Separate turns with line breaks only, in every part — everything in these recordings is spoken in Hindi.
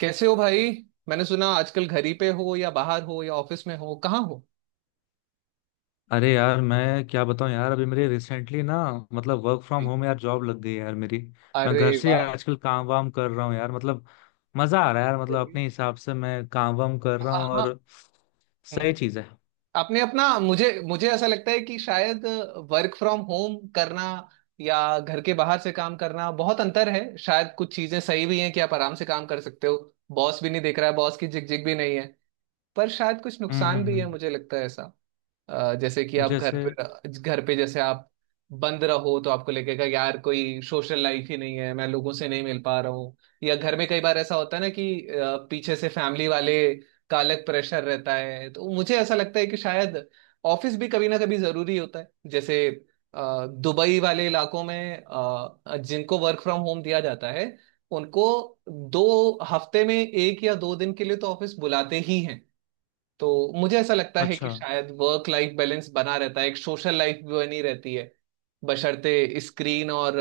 कैसे हो भाई। मैंने सुना आजकल घर ही पे हो या बाहर हो या ऑफिस में हो, कहाँ हो?
अरे यार, मैं क्या बताऊं यार। अभी मेरे रिसेंटली ना, मतलब वर्क फ्रॉम
जी।
होम यार, जॉब लग गई है यार मेरी। मैं
अरे
घर से
वाह।
आजकल काम वाम कर रहा हूँ यार। मतलब मजा आ रहा है यार, मतलब
चलिए।
अपने हिसाब से मैं काम वाम कर रहा हूँ,
हाँ।
और
हम्म,
सही
हम्म।
चीज है।
आपने अपना, मुझे मुझे ऐसा लगता है कि शायद वर्क फ्रॉम होम करना या घर के बाहर से काम करना, बहुत अंतर है। शायद कुछ चीजें सही भी हैं कि आप आराम से काम कर सकते हो, बॉस भी नहीं देख रहा है, बॉस की झिकझिक भी नहीं है। पर शायद कुछ
हम्म,
नुकसान
हम्म,
भी है,
हम्म।
मुझे लगता है ऐसा। जैसे कि आप
जैसे।
घर पे जैसे आप बंद रहो तो आपको लगेगा यार कोई सोशल लाइफ ही नहीं है, मैं लोगों से नहीं मिल पा रहा हूँ। या घर में कई बार ऐसा होता है ना कि पीछे से फैमिली वाले का अलग प्रेशर रहता है। तो मुझे ऐसा लगता है कि शायद ऑफिस भी कभी ना कभी जरूरी होता है। जैसे दुबई वाले इलाकों में जिनको वर्क फ्रॉम होम दिया जाता है, उनको 2 हफ्ते में 1 या 2 दिन के लिए तो ऑफिस बुलाते ही हैं। तो मुझे ऐसा लगता है कि
अच्छा।
शायद वर्क लाइफ बैलेंस बना रहता है, एक सोशल लाइफ भी बनी रहती है बशर्ते स्क्रीन और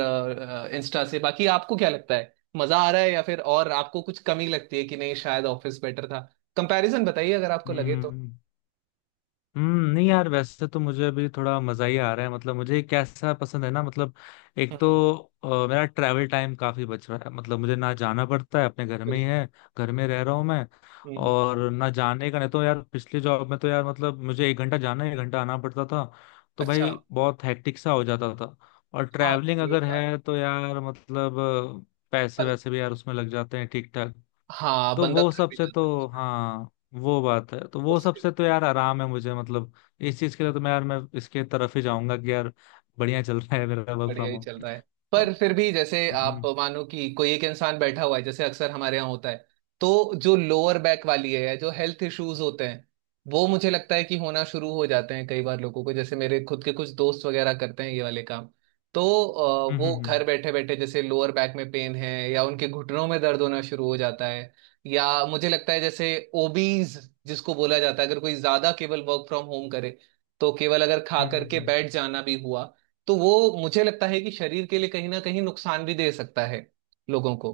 इंस्टा से। बाकी आपको क्या लगता है, मजा आ रहा है या फिर और आपको कुछ कमी लगती है कि नहीं, शायद ऑफिस बेटर था? कंपैरिजन बताइए अगर आपको लगे तो।
हम्म, हम्म। नहीं यार, वैसे तो मुझे अभी थोड़ा मजा ही आ रहा है। मतलब मुझे कैसा पसंद है ना, मतलब एक तो
हम्म।
मेरा ट्रैवल टाइम काफी बच रहा है। मतलब मुझे ना जाना पड़ता है, अपने घर में ही
बिल्कुल।
है, घर में रह रहा हूँ मैं।
हम्म।
और ना जाने का, नहीं तो यार पिछले जॉब में तो यार, मतलब मुझे 1 घंटा जाना 1 घंटा आना पड़ता था। तो
अच्छा।
भाई बहुत हैक्टिक सा हो जाता था। और
हाँ,
ट्रैवलिंग
ये
अगर
बात।
है तो यार, मतलब पैसे
बन,
वैसे भी यार उसमें लग जाते हैं ठीक ठाक।
हाँ,
तो
बंदा
वो
थक भी
सबसे
जाता है।
तो, हाँ, वो बात है। तो वो
उसके।
सबसे तो यार आराम है मुझे। मतलब इस चीज के लिए तो मैं यार, मैं इसके तरफ ही जाऊंगा कि यार बढ़िया चल रहा है मेरा वर्क
बढ़िया
फ्रॉम
ही चल
होम।
रहा है। पर फिर भी, जैसे आप
हम्म,
मानो कि कोई एक इंसान बैठा हुआ है जैसे अक्सर हमारे यहाँ होता है, तो जो लोअर बैक वाली है या जो हेल्थ इश्यूज होते हैं, वो मुझे लगता है कि होना शुरू हो जाते हैं कई बार लोगों को, जैसे मेरे खुद के कुछ दोस्त वगैरह करते हैं ये वाले काम। तो
हम्म,
वो
हम्म,
घर बैठे बैठे जैसे लोअर बैक में पेन है या उनके घुटनों में दर्द होना शुरू हो जाता है। या मुझे लगता है जैसे ओबीज जिसको बोला जाता है, अगर कोई ज्यादा केवल वर्क फ्रॉम होम करे, तो केवल अगर खा
हम्म,
करके बैठ जाना भी हुआ, तो वो मुझे लगता है कि शरीर के लिए कहीं ना कहीं नुकसान भी दे सकता है लोगों को,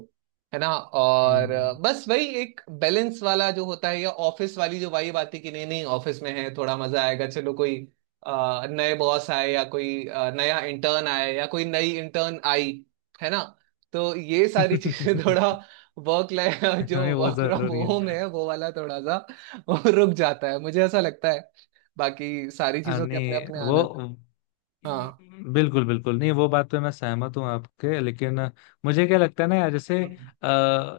है ना। और
हम्म,
बस वही एक बैलेंस वाला जो होता है, या ऑफिस वाली जो वाइब आती है कि नहीं नहीं, ऑफिस में है थोड़ा मजा आएगा, चलो कोई नए बॉस आए या कोई नया इंटर्न आए या कोई नई इंटर्न आई, है ना। तो ये सारी चीजें
हम्म।
थोड़ा वर्क लाइफ, जो
हमें वो
वर्क फ्रॉम
जरूरी
होम
है।
है वो वाला थोड़ा सा वो रुक जाता है, मुझे ऐसा लगता है। बाकी सारी चीजों के अपने
नहीं
अपने
वो,
आनंद।
बिल्कुल बिल्कुल। नहीं वो बात पे मैं सहमत हूँ आपके, लेकिन मुझे क्या लगता है ना यार, जैसे
हाँ।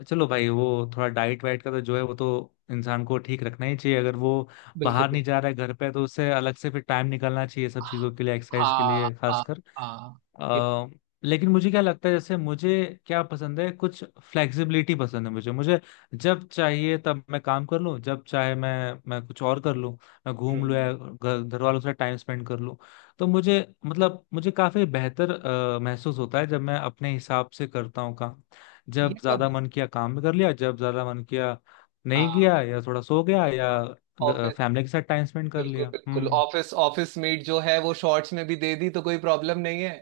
चलो भाई वो थोड़ा डाइट वाइट का तो जो है वो तो इंसान को ठीक रखना ही चाहिए, अगर वो
बिल्कुल।
बाहर नहीं जा रहा है, घर पे है, तो उसे अलग से फिर टाइम निकालना चाहिए सब चीज़ों के लिए, एक्सरसाइज के
हाँ,
लिए
हाँ,
खासकर।
हाँ। ये तो।
अ, लेकिन मुझे क्या लगता है, जैसे मुझे क्या पसंद है, कुछ फ्लेक्सिबिलिटी पसंद है मुझे मुझे जब चाहिए तब मैं काम कर लूँ, जब चाहे मैं कुछ और कर लूँ, मैं घूम लूँ
हम्म।
या घर घर वालों के साथ टाइम स्पेंड कर लूँ। तो मुझे, मतलब मुझे काफी बेहतर महसूस होता है जब मैं अपने हिसाब से करता हूँ काम।
ये
जब
तो
ज्यादा
है।
मन किया काम भी कर लिया, जब ज्यादा मन किया नहीं
हाँ,
किया, या थोड़ा सो गया, या
हाँ। ऑफिस।
फैमिली के साथ टाइम स्पेंड कर
बिल्कुल
लिया।
बिल्कुल।
हम्म,
ऑफिस, ऑफिस मीट जो है वो शॉर्ट्स में भी दे दी तो कोई प्रॉब्लम नहीं है,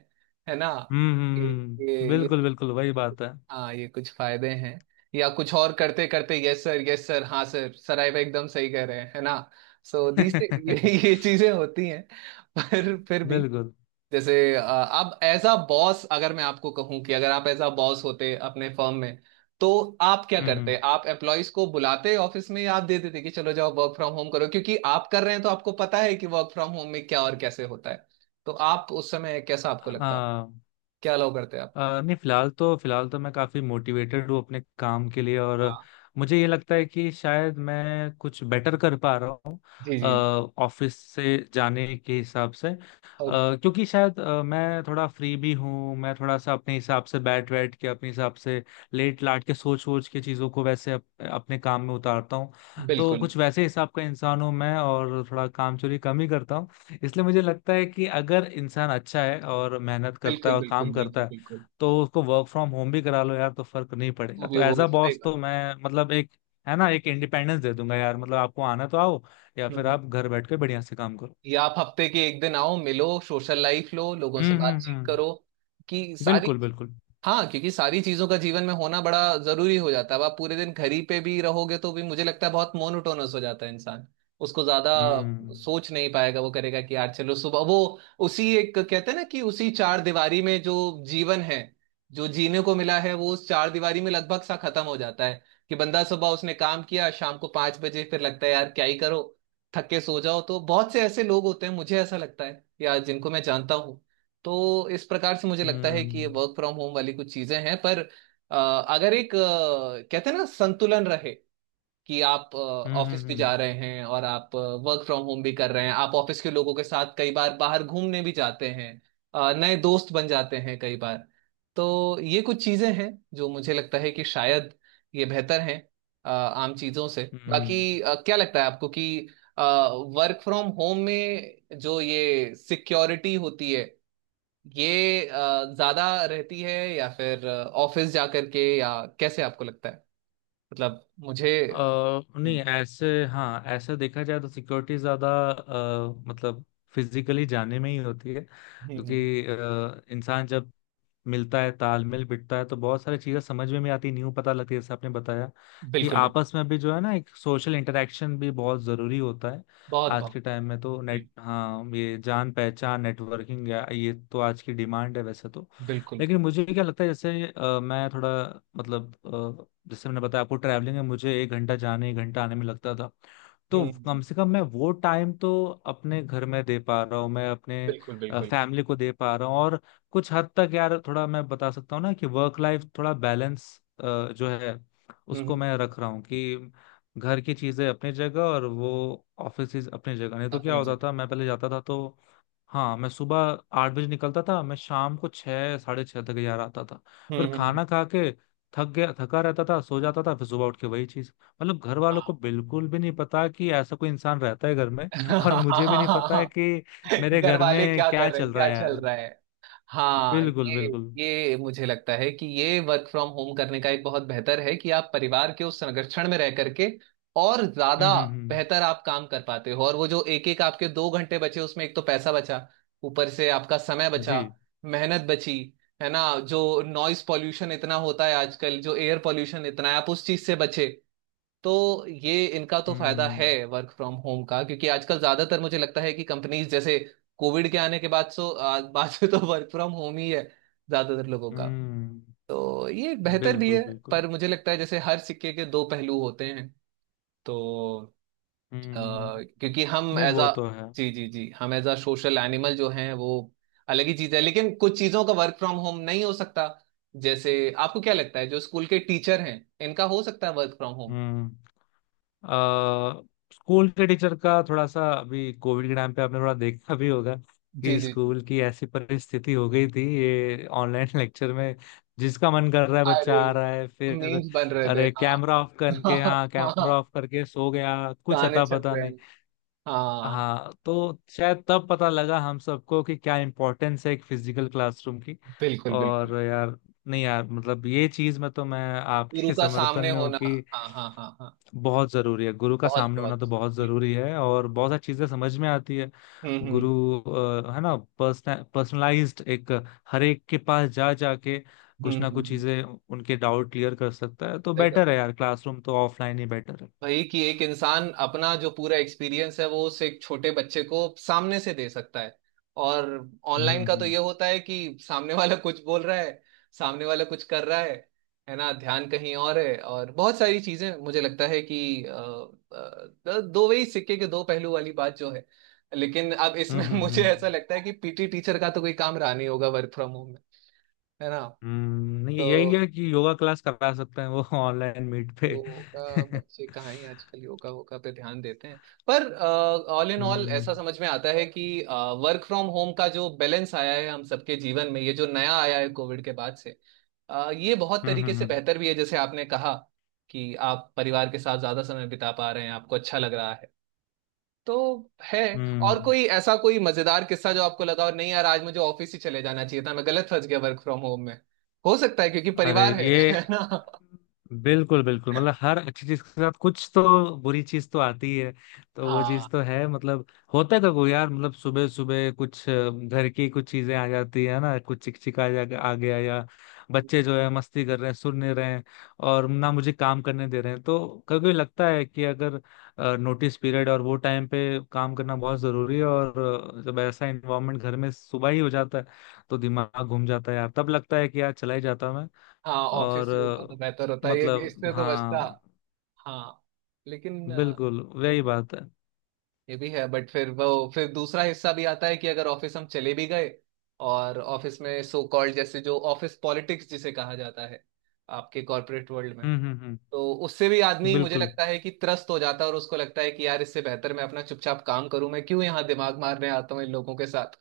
है ना।
हम्म,
ये
हम्म,
ये
बिल्कुल बिल्कुल वही बात है।
हाँ, ये कुछ फायदे हैं या कुछ और करते करते, यस सर, यस सर, हाँ सर, सर, आप एकदम सही कह रहे हैं, है ना। सो these ये ये चीजें होती हैं। पर फिर भी,
बिल्कुल।
जैसे आप एज अ बॉस, अगर मैं आपको कहूं कि अगर आप एज अ बॉस होते अपने फर्म में, तो आप क्या
हम्म, हम्म।
करते, आप एम्प्लॉयज को बुलाते ऑफिस में या आप दे देते कि चलो जाओ वर्क फ्रॉम होम करो, क्योंकि आप कर रहे हैं तो आपको पता है कि वर्क फ्रॉम होम में क्या और कैसे होता है। तो आप उस समय कैसा आपको लगता?
हाँ।
क्या अलाउ करते आप?
नहीं फिलहाल तो, फिलहाल तो मैं काफी मोटिवेटेड हूँ अपने काम के लिए, और
हाँ।
मुझे ये लगता है कि शायद मैं कुछ बेटर कर पा रहा हूँ
जी जी।
ऑफिस से जाने के हिसाब से।
ओ।
क्योंकि शायद मैं थोड़ा फ्री भी हूँ, मैं थोड़ा सा अपने हिसाब से बैठ बैठ के, अपने हिसाब से लेट लाट के, सोच सोच के चीज़ों को वैसे अपने काम में उतारता हूँ। तो
बिल्कुल
कुछ वैसे हिसाब का इंसान हूँ मैं, और थोड़ा काम चोरी कम ही करता हूँ, इसलिए मुझे लगता है कि अगर इंसान अच्छा है और मेहनत करता है
बिल्कुल
और
बिल्कुल
काम
बिल्कुल
करता है,
बिल्कुल।
तो उसको वर्क फ्रॉम होम भी करा लो यार तो फर्क नहीं
वो
पड़ेगा।
भी,
तो एज
वो
अ
सही
बॉस तो
बात
मैं, मतलब एक है ना, एक इंडिपेंडेंस दे दूंगा यार, मतलब आपको आना तो आओ, या
है।
फिर
हम्म।
आप घर बैठ के बढ़िया से काम करो।
या आप हफ्ते के एक दिन आओ, मिलो, सोशल लाइफ लो, लोगों से
हम्म, हम्म,
बातचीत
हम्म,
करो, कि सारी।
बिल्कुल बिल्कुल।
हाँ क्योंकि सारी चीजों का जीवन में होना बड़ा जरूरी हो जाता है। अब आप पूरे दिन घर ही पे भी रहोगे तो भी मुझे लगता है बहुत मोनोटोनस हो जाता है इंसान, उसको ज्यादा
हम्म,
सोच नहीं पाएगा, वो करेगा कि यार चलो सुबह वो उसी एक, कहते हैं ना कि उसी चार दीवारी में जो जीवन है, जो जीने को मिला है, वो उस चार दीवारी में लगभग सा खत्म हो जाता है। कि बंदा सुबह उसने काम किया, शाम को 5 बजे फिर लगता है यार क्या ही करो, थक के सो जाओ। तो बहुत से ऐसे लोग होते हैं मुझे ऐसा लगता है यार जिनको मैं जानता हूँ। तो इस प्रकार से मुझे लगता है कि ये
हम्म,
वर्क फ्रॉम होम वाली कुछ चीजें हैं। पर अ, अगर एक, कहते हैं ना, संतुलन रहे, कि आप
हम्म, हम्म,
ऑफिस भी जा
हम्म,
रहे हैं और आप वर्क फ्रॉम होम भी कर रहे हैं, आप ऑफिस के लोगों के साथ कई बार बाहर घूमने भी जाते हैं, नए दोस्त बन जाते हैं कई बार, तो ये कुछ चीजें हैं जो मुझे लगता है कि शायद ये बेहतर हैं आम चीजों से।
हम्म।
बाकी क्या लगता है आपको कि वर्क फ्रॉम होम में जो ये सिक्योरिटी होती है, ये ज्यादा रहती है या फिर ऑफिस जा करके, या कैसे आपको लगता है, मतलब मुझे।
नहीं
हम्म।
ऐसे, हाँ, ऐसा देखा जाए तो सिक्योरिटी ज़्यादा, मतलब फिजिकली जाने में ही होती है।
हम्म,
क्योंकि इंसान जब मिलता है, तालमेल बिठता है, तो बहुत सारी चीज़ें समझ में भी आती है, न्यू पता लगती है, जैसे आपने बताया कि
बिल्कुल बिल्कुल।
आपस में भी जो है ना, एक सोशल इंटरेक्शन भी बहुत ज़रूरी होता है।
बहुत
आज
बहुत।
के टाइम में तो नेट,
बिल्कुल
हाँ, ये जान पहचान, नेटवर्किंग, ये तो आज की डिमांड है वैसे तो।
बिल्कुल।
लेकिन मुझे क्या लगता है, जैसे मैं थोड़ा, मतलब जैसे मैंने बताया आपको, ट्रैवलिंग में मुझे 1 घंटा जाने 1 घंटा आने में लगता था। तो कम
हम्म,
से कम मैं वो टाइम तो अपने घर में दे पा रहा हूँ, मैं अपने
बिल्कुल बिल्कुल।
फैमिली को दे पा रहा हूँ, और कुछ हद तक यार, थोड़ा मैं बता सकता हूँ ना, कि वर्क लाइफ थोड़ा बैलेंस जो है, उसको
हम्म,
मैं रख रहा हूँ, कि घर की चीजें अपनी जगह और वो ऑफिस अपनी जगह। नहीं तो क्या
अपनी
होता
जगह।
था, मैं पहले जाता था तो, हाँ, मैं सुबह 8 बजे निकलता था, मैं शाम को 6, 6:30 तक ही आ रहा था। पर
हम्म, हम्म,
खाना खा के थक गया, थका रहता था, सो जाता था, फिर सुबह उठ के वही चीज। मतलब घर वालों
हाँ।
को बिल्कुल भी नहीं पता कि ऐसा कोई इंसान रहता है घर में और मुझे भी नहीं पता है कि मेरे
घर
घर
वाले
में
क्या कर
क्या
रहे हैं,
चल रहा
क्या
है यार।
चल रहा है। हाँ।
बिल्कुल
ये
बिल्कुल।
ये मुझे लगता है कि ये वर्क फ्रॉम होम करने का एक बहुत बेहतर है कि आप परिवार के उस संरक्षण में रह करके और
हम्म,
ज्यादा
हम्म, हम्म।
बेहतर आप काम कर पाते हो। और वो जो एक एक आपके 2 घंटे बचे, उसमें एक तो पैसा बचा, ऊपर से आपका समय
जी।
बचा, मेहनत बची, है ना। जो नॉइस पॉल्यूशन इतना होता है आजकल, जो एयर पॉल्यूशन इतना है, आप उस चीज से बचे, तो ये इनका तो फायदा है
हम्म,
वर्क फ्रॉम होम का। क्योंकि आजकल ज्यादातर मुझे लगता है कि कंपनीज जैसे कोविड के आने के बाद, सो बाद से तो वर्क फ्रॉम होम ही है ज्यादातर लोगों का,
हम्म,
तो ये बेहतर भी
बिल्कुल
है।
बिल्कुल।
पर मुझे लगता है जैसे हर सिक्के के दो पहलू होते हैं तो अ,
हम्म।
क्योंकि हम
नहीं
एज
वो
अ,
तो है।
जी जी जी, हम एज अ सोशल एनिमल जो हैं, वो अलग ही चीज है। लेकिन कुछ चीजों का वर्क फ्रॉम होम नहीं हो सकता जैसे, आपको क्या लगता है जो स्कूल के टीचर हैं, इनका हो सकता है वर्क फ्रॉम होम?
हम्म। अ, स्कूल के टीचर का थोड़ा सा, अभी कोविड के टाइम पे आपने थोड़ा देखा भी होगा
जी
कि
जी।
स्कूल की ऐसी परिस्थिति हो गई थी, ये ऑनलाइन लेक्चर में जिसका मन कर रहा है बच्चा
अरे,
आ रहा है। फिर
मीम्स बन रहे थे,
अरे
हाँ।
कैमरा ऑफ करके, हाँ
हाँ।
कैमरा
हाँ,
ऑफ करके सो गया, कुछ
गाने
अता
चल
पता
रहे
नहीं।
हैं। हाँ।
हाँ तो शायद तब पता लगा हम सबको कि क्या इम्पोर्टेंस है एक फिजिकल क्लासरूम की।
बिल्कुल बिल्कुल।
और यार, नहीं यार, मतलब ये चीज में तो मैं
गुरु
आपके
का
समर्थन
सामने
में हूँ
होना,
कि
हाँ हाँ हाँ हाँ।
बहुत जरूरी है गुरु का
बहुत
सामने होना,
बहुत।
तो बहुत
बिल्कुल।
जरूरी है और बहुत सारी चीजें समझ में आती है।
हम्म हम्म
गुरु, है ना, पर्सनलाइज्ड एक, हर एक के पास जा जाके
हम्म।
कुछ ना
हम्म।
कुछ
हम्म।
चीजें, उनके डाउट क्लियर कर सकता है, तो
सही
बेटर है यार, क्लासरूम तो ऑफलाइन ही बेटर है।
भाई, कि एक इंसान अपना जो पूरा एक्सपीरियंस है वो उस एक छोटे बच्चे को सामने से दे सकता है। और ऑनलाइन
हम्म,
का तो
हम्म,
ये होता है कि सामने वाला कुछ बोल रहा है, सामने वाला कुछ कर रहा है ना, ध्यान कहीं और है, और बहुत सारी चीजें मुझे लगता है कि दो वही सिक्के के दो पहलू वाली बात जो है। लेकिन अब
हम्म,
इसमें
हम्म,
मुझे ऐसा
हम्म,
लगता है कि पीटी टीचर का तो कोई काम रहा नहीं होगा वर्क फ्रॉम होम में, है ना।
हम्म। नहीं
तो
यही है कि योगा क्लास करा सकते हैं वो ऑनलाइन मीट पे।
योगा, बच्चे कहाँ ही आजकल योगा वोगा पे ध्यान देते हैं। पर ऑल इन ऑल
हम्म,
ऐसा समझ में आता है कि वर्क फ्रॉम होम का जो बैलेंस आया है हम सबके जीवन में, ये जो नया आया है कोविड के बाद से, ये बहुत
हम्म,
तरीके
हम्म,
से
हम्म,
बेहतर भी है जैसे आपने कहा कि आप परिवार के साथ ज्यादा समय बिता पा रहे हैं, आपको अच्छा लग रहा है, तो है। और
हम्म।
कोई ऐसा कोई मजेदार किस्सा जो आपको लगा और नहीं यार, आज मुझे ऑफिस ही चले जाना चाहिए था, मैं गलत फंस गया वर्क फ्रॉम होम में, हो सकता है क्योंकि
अरे
परिवार है।
ये,
है ना।
बिल्कुल बिल्कुल, मतलब हर अच्छी चीज के साथ कुछ तो बुरी चीज तो आती है, तो वो
हाँ।
चीज तो है। मतलब होता है कभी यार, मतलब सुबह सुबह कुछ घर की कुछ चीजें आ जाती है ना, कुछ चिकचिक आ गया, या बच्चे जो है मस्ती कर रहे हैं, सुन नहीं रहे हैं, और ना मुझे काम करने दे रहे हैं, तो कभी कभी लगता है कि अगर नोटिस पीरियड और वो टाइम पे काम करना बहुत जरूरी है, और जब ऐसा इन्वायरमेंट घर में सुबह ही हो जाता है, तो दिमाग घूम जाता है यार, तब लगता है कि यार चला ही जाता।
हाँ,
और
ऑफिस ही होता तो बेहतर होता है, ये
मतलब
इससे तो बचता।
हाँ,
हाँ लेकिन
बिल्कुल
ये
वही
भी,
बात है।
ये भी है, बट फिर वो, फिर दूसरा हिस्सा भी आता है कि अगर ऑफिस हम चले भी गए और ऑफिस में सो कॉल्ड जैसे जो ऑफिस पॉलिटिक्स जिसे कहा जाता है आपके कॉर्पोरेट वर्ल्ड में,
हम्म, हम्म, हम्म,
तो उससे भी आदमी मुझे
बिल्कुल।
लगता है कि त्रस्त हो जाता है, और उसको लगता है कि यार इससे बेहतर मैं अपना चुपचाप काम करूं, मैं क्यों यहाँ दिमाग मारने आता हूँ इन लोगों के साथ,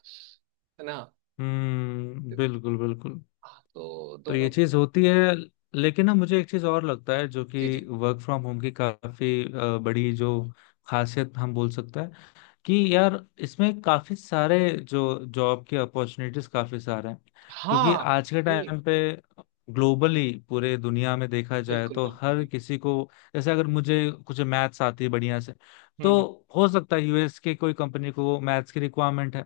है ना।
हम्म, बिल्कुल बिल्कुल।
हाँ, तो
तो
दोनों।
ये चीज होती है, लेकिन ना मुझे एक चीज और लगता है, जो
जी जी।
कि वर्क फ्रॉम होम की काफी बड़ी जो खासियत हम बोल सकते हैं, कि यार इसमें काफी सारे जो जॉब के अपॉर्चुनिटीज काफी सारे हैं, क्योंकि
हाँ।
आज के
ये
टाइम पे ग्लोबली पूरे दुनिया में देखा जाए
बिल्कुल
तो
बिल्कुल
हर
बिल्कुल।
किसी को, जैसे अगर मुझे कुछ मैथ्स आती है बढ़िया से, तो
हम्म।
हो सकता है यूएस के कोई कंपनी को मैथ्स की रिक्वायरमेंट है,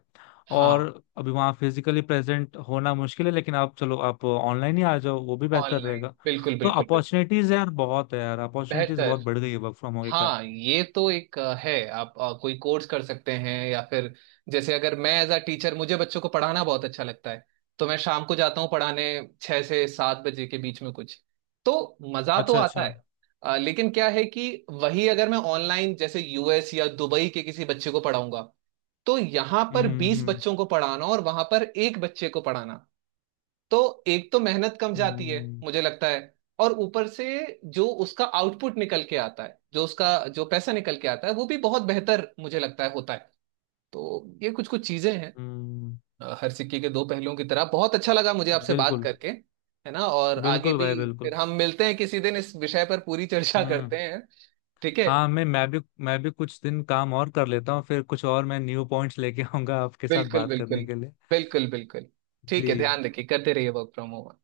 और
हाँ।
अभी वहाँ फिजिकली प्रेजेंट होना मुश्किल है, लेकिन आप चलो आप ऑनलाइन ही आ जाओ, वो भी बेहतर
ऑनलाइन,
रहेगा।
बिल्कुल
तो
बिल्कुल बिल्कुल,
अपॉर्चुनिटीज यार बहुत है यार, अपॉर्चुनिटीज
बेहतर।
बहुत बढ़ गई है वर्क फ्रॉम होम के कारण।
हाँ, ये तो एक है, आप कोई कोर्स कर सकते हैं या फिर जैसे अगर मैं एज अ टीचर, मुझे बच्चों को पढ़ाना बहुत अच्छा लगता है, तो मैं शाम को जाता हूँ पढ़ाने, 6 से 7 बजे के बीच में कुछ, तो मजा तो
अच्छा
आता
अच्छा।
है। लेकिन क्या है कि वही अगर मैं ऑनलाइन जैसे यूएस या दुबई के किसी बच्चे को पढ़ाऊंगा, तो यहाँ पर बीस
हम्म,
बच्चों को पढ़ाना और वहां पर एक बच्चे को पढ़ाना, तो एक तो मेहनत कम जाती है
हम्म,
मुझे लगता है। और ऊपर से जो उसका आउटपुट निकल के आता है, जो उसका जो पैसा निकल के आता है, वो भी बहुत बेहतर मुझे लगता है होता है। तो ये कुछ कुछ चीजें हैं
हम्म,
हर सिक्के के दो पहलुओं की तरह। बहुत अच्छा लगा मुझे आपसे बात
बिल्कुल
करके, है ना। और आगे
बिल्कुल
भी
भाई
फिर
बिल्कुल।
हम मिलते हैं किसी दिन, इस विषय पर पूरी चर्चा करते
हम्म,
हैं। ठीक है।
हाँ, मैं भी, मैं भी कुछ दिन काम और कर लेता हूँ, फिर कुछ और मैं न्यू पॉइंट्स लेके आऊंगा आपके साथ
बिल्कुल
बात
बिल्कुल
करने के लिए।
बिल्कुल बिल्कुल। ठीक
जी।
है, ध्यान रखिए, करते रहिए वर्क फ्रॉम होम।